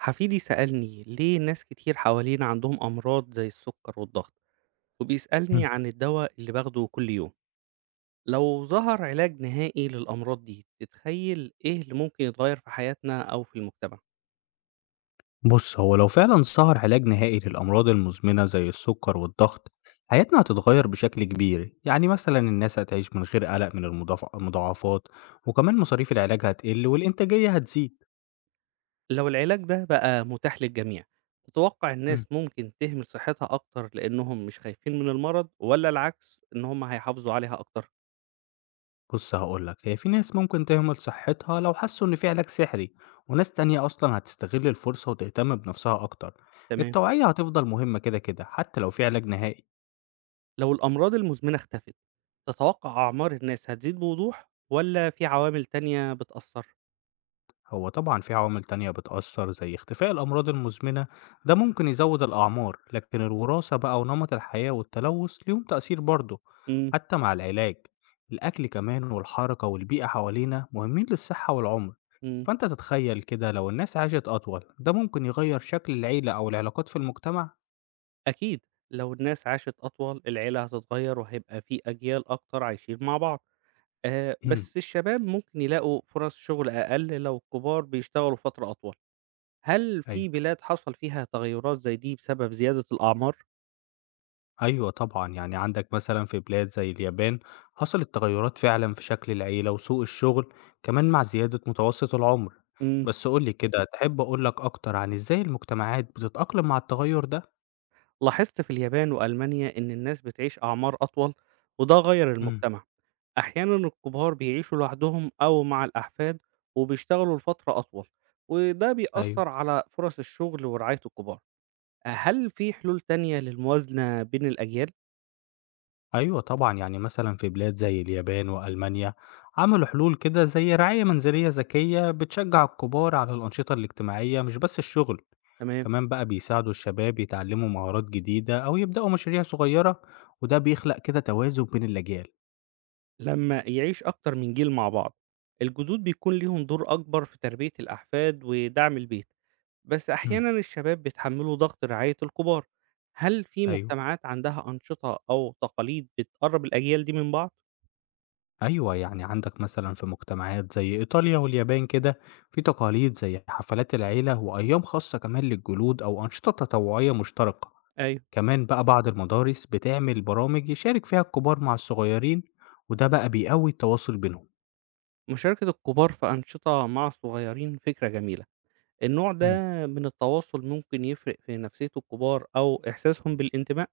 حفيدي سألني ليه ناس كتير حوالينا عندهم أمراض زي السكر والضغط، وبيسألني إمم. عن الدواء اللي باخده كل يوم. لو ظهر علاج نهائي للأمراض دي، تتخيل إيه اللي ممكن يتغير في حياتنا أو في المجتمع؟ بُص، هو لو فعلًا ظهر علاج نهائي للأمراض المزمنة زي السُكّر والضغط، حياتنا هتتغيّر بشكل كبير، يعني مثلًا الناس هتعيش من غير قلق من المضاعفات، وكمان مصاريف العلاج هتقِل والإنتاجية هتزيد. لو العلاج ده بقى متاح للجميع، تتوقع إمم. الناس ممكن تهمل صحتها أكتر لأنهم مش خايفين من المرض، ولا العكس إن هم هيحافظوا عليها أكتر؟ بُص هاقول لك، هي في ناس ممكن تهمل صحتها لو حسّوا إن في علاج سحري، وناس تانية أصلًا هتستغل الفرصة وتهتم بنفسها أكتر. تمام. التوعية هتفضل مهمة كده، حتى لو في علاج نهائي. لو الأمراض المزمنة اختفت، تتوقع أعمار الناس هتزيد بوضوح ولا في عوامل تانية بتأثر؟ هو طبعًا في عوامل تانية بتأثّر زي اختفاء الأمراض المزمنة، ده ممكن يزوّد الأعمار، لكن الوراثة بقى ونمط الحياة والتلوث ليهم تأثير برضه، مم. حتى مع العلاج. الأكل كمان والحركة والبيئة حوالينا مهمين للصحة والعمر، مم. فأنت تتخيل كده لو الناس عاشت أطول، ده ممكن يغيّر شكل العيلة أو العلاقات في المجتمع؟ أكيد. لو الناس عاشت أطول، العيلة هتتغير وهيبقى في أجيال أكتر عايشين مع بعض. آه، امم، بس الشباب ممكن يلاقوا فرص شغل أقل لو الكبار بيشتغلوا فترة أطول. هل في أيوه. بلاد حصل فيها تغيرات زي دي بسبب زيادة الأعمار؟ أيوه طبعًا، يعني عندك مثلًا في بلاد زي اليابان حصلت تغيُّرات فعلًا في شكل العيلة وسوق الشغل، كمان مع زيادة متوسط العمر. مم. بس قُل لي كده، تحب أقول لك أكتر عن إزاي المجتمعات بتتأقلم مع التغيُّر ده؟ لاحظت في اليابان وألمانيا إن الناس بتعيش أعمار أطول، وده غير إمم، المجتمع. أحيانا الكبار بيعيشوا لوحدهم أو مع الأحفاد، وبيشتغلوا لفترة أطول، وده أيوه، بيأثر على فرص الشغل ورعاية الكبار. هل في حلول تانية للموازنة بين الأجيال؟ أيوه طبعًا، يعني مثلًا في بلاد زي اليابان وألمانيا عملوا حلول كده زي رعاية منزلية ذكية بتشجّع الكبار على الأنشطة الاجتماعية مش بس الشغل. تمام، كمان بقى بيساعدوا الشباب يتعلموا مهارات جديدة أو يبدأوا مشاريع صغيرة وده بيخلق كده توازن بين الأجيال. لمّا يعيش أكتر من جيل مع بعض، الجدود بيكون ليهم دور أكبر في تربية الأحفاد ودعم البيت، بس أحيانًا الشباب بيتحملوا ضغط رعاية الكبار. هل في أيوه، مجتمعات عندها أنشطة أو تقاليد بتقرب الأجيال دي من بعض؟ أيوه يعني عندك مثلا في مجتمعات زي إيطاليا واليابان كده في تقاليد زي حفلات العيلة وأيام خاصة كمان للجلود أو أنشطة تطوعية مشتركة. أيوه، كمان بقى بعض المدارس بتعمل برامج يشارك فيها الكبار مع الصغيرين وده بقى بيقوي التواصل بينهم. مشاركة الكبار في أنشطة مع الصغيرين فكرة جميلة، النوع ده من التواصل ممكن يفرق في نفسية الكبار أو إحساسهم بالانتماء؟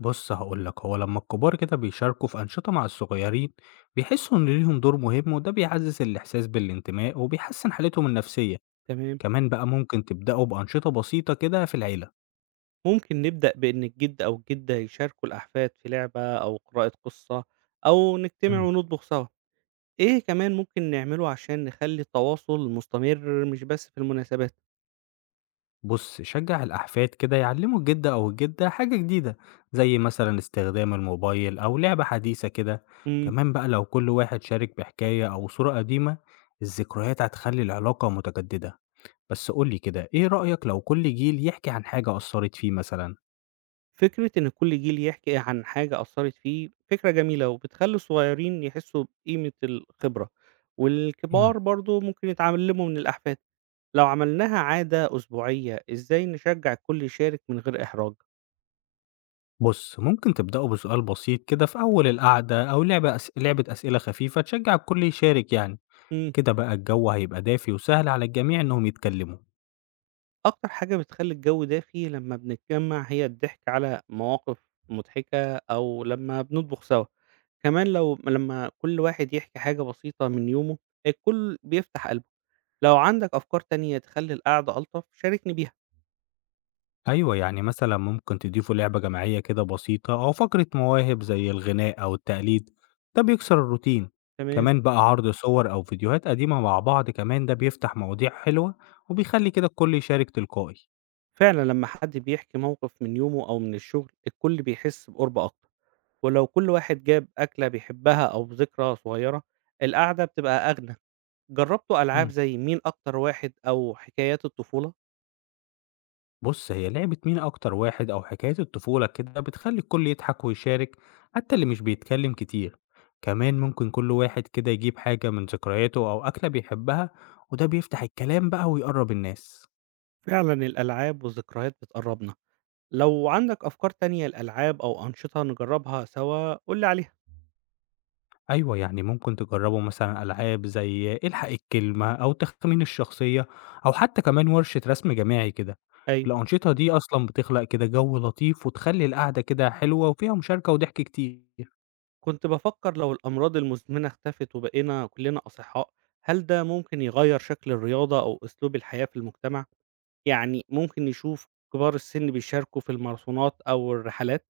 بص هقول لك، هو لما الكبار كده بيشاركوا في أنشطة مع الصغيرين بيحسوا إن ليهم دور مهم وده بيعزز الإحساس بالانتماء وبيحسن حالتهم النفسية. تمام. كمان بقى ممكن تبدأوا بأنشطة بسيطة كده في العيلة. ممكن نبدأ بإن الجد أو الجدة يشاركوا الأحفاد في لعبة أو قراءة قصة، أو نجتمع مم. ونطبخ سوا. إيه كمان ممكن نعمله عشان نخلي التواصل مستمر مش بس في المناسبات؟ بص شجع الأحفاد كده يعلموا الجدة أو الجدة حاجة جديدة زي مثلا استخدام الموبايل أو لعبة حديثة كده. مم. كمان بقى لو كل واحد شارك بحكاية أو صورة قديمة الذكريات هتخلي العلاقة متجددة. بس قولي كده إيه رأيك لو كل جيل يحكي عن حاجة أثرت فيه مثلا؟ فكرة إن كل جيل يحكي عن حاجة أثرت فيه فكرة جميلة، وبتخلي الصغيرين يحسوا بقيمة الخبرة، والكبار إمم. برضو ممكن يتعلموا من الأحفاد. لو عملناها عادة أسبوعية، إزاي نشجع الكل يشارك من غير إحراج؟ بُص، ممكن تبدأوا بسؤال بسيط كده في أول القعدة أو لعبة أسئلة خفيفة تشجّع الكل يشارك يعني، مم. كده بقى الجو هيبقى دافي وسهل على الجميع إنهم يتكلموا. أكتر حاجة بتخلّي الجو دافي لمّا بنتجمّع هي الضحك على مواقف مضحكة، أو لمّا بنطبخ سوا. كمان لو لمّا كل واحد يحكي حاجة بسيطة من يومه، الكل بيفتح قلبه. لو عندك أفكار تانية تخلّي القعدة ألطف شاركني بيها. أيوه، يعني مثلًا ممكن تضيفوا لعبة جماعية كده بسيطة أو فقرة مواهب زي الغناء أو التقليد، ده بيكسر الروتين. تمام. كمان بقى عرض صور أو فيديوهات قديمة مع بعض كمان ده بيفتح مواضيع حلوة وبيخلّي كده الكل يشارك تلقائي. فعلًا لمّا حد بيحكي موقف من يومه أو من الشغل، الكل بيحس بقرب أكتر، ولو كل واحد جاب أكلة بيحبها أو ذكرى صغيرة، القعدة بتبقى أغنى. جرّبتوا ألعاب إمم. زي مين أكتر واحد أو حكايات الطفولة؟ بُص، هي لعبة مين أكتر واحد أو حكاية الطفولة كده بتخلّي الكل يضحك ويشارك حتى اللي مش بيتكلم كتير، كمان ممكن كل واحد كده يجيب حاجة من ذكرياته أو أكلة بيحبها وده بيفتح الكلام بقى ويقرّب الناس. فعلا الألعاب والذكريات بتقربنا. لو عندك أفكار تانية لألعاب أو أنشطة نجربها سوا قولي عليها. أيوه، يعني ممكن تجرّبوا مثلًا ألعاب زي الحق الكلمة أو تخمين الشخصية أو حتى كمان ورشة رسم جماعي كده. أيوة. الأنشطة دي أصلًا بتخلق كده جو لطيف وتخلّي القعدة كده حلوة وفيها مشاركة وضحك كتير. كنت بفكر لو الأمراض المزمنة اختفت وبقينا كلنا أصحاء، هل ده ممكن يغير شكل الرياضة أو أسلوب الحياة في المجتمع؟ يعني ممكن نشوف كبار السن بيشاركوا في الماراثونات أو الرحلات؟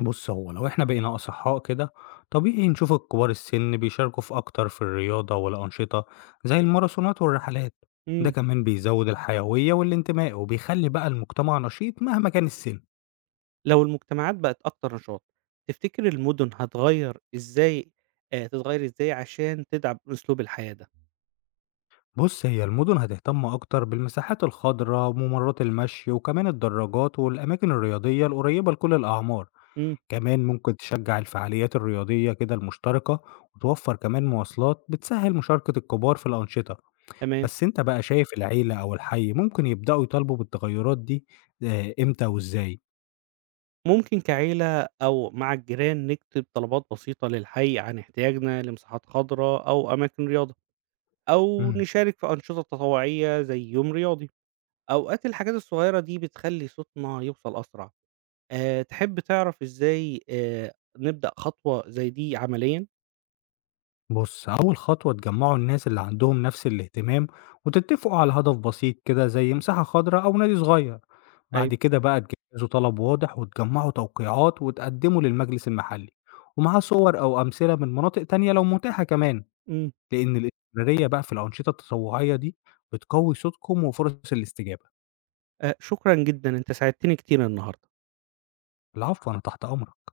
بُص، هو لو إحنا بقينا أصحاء كده، طبيعي نشوف الكبار السن بيشاركوا في أكتر في الرياضة والأنشطة زي الماراثونات والرحلات، ده مم. كمان بيزود الحيوية والانتماء وبيخلي بقى المجتمع نشيط مهما كان السن. لو المجتمعات بقت أكتر نشاط، تفتكر المدن هتغير إزاي؟ تتغير إزاي عشان تدعم أسلوب الحياة ده؟ بُص، هي المدن هتهتم أكتر بالمساحات الخضراء وممرات المشي وكمان الدراجات والأماكن الرياضية القريبة لكل الأعمار، مم. كمان ممكن تشجع الفعاليات الرياضية كده المشتركة وتوفر كمان مواصلات بتسهل مشاركة الكبار في الأنشطة. تمام. بس أنت بقى شايف العيلة أو الحي ممكن يبدأوا يطالبوا بالتغيرات دي إمتى وإزاي؟ ممكن كعيلة أو مع الجيران نكتب طلبات بسيطة للحي عن احتياجنا لمساحات خضراء أو أماكن رياضة، أو إمم. نشارك في أنشطة تطوعية زي يوم رياضي. أوقات الحاجات الصغيرة دي بتخلي صوتنا يوصل أسرع. تحب تعرف إزاي نبدأ خطوة زي دي عمليا؟ بُص، أول خطوة تجمّعوا الناس اللي عندهم نفس الاهتمام وتتفقوا على هدف بسيط كده زي مساحة خضرا أو نادي صغير، أيوة. بعد كده بقى تجهّزوا طلب واضح وتجمّعوا توقيعات وتقدموا للمجلس المحلي، ومعاه صور أو أمثلة من مناطق تانية لو متاحة كمان، مم. لإن الاستمرارية بقى في الأنشطة التطوعية دي بتقوي صوتكم وفرص الاستجابة. أه شكرا جدا، أنت ساعدتني كتير النهاردة. العفو، أنا تحت أمرك.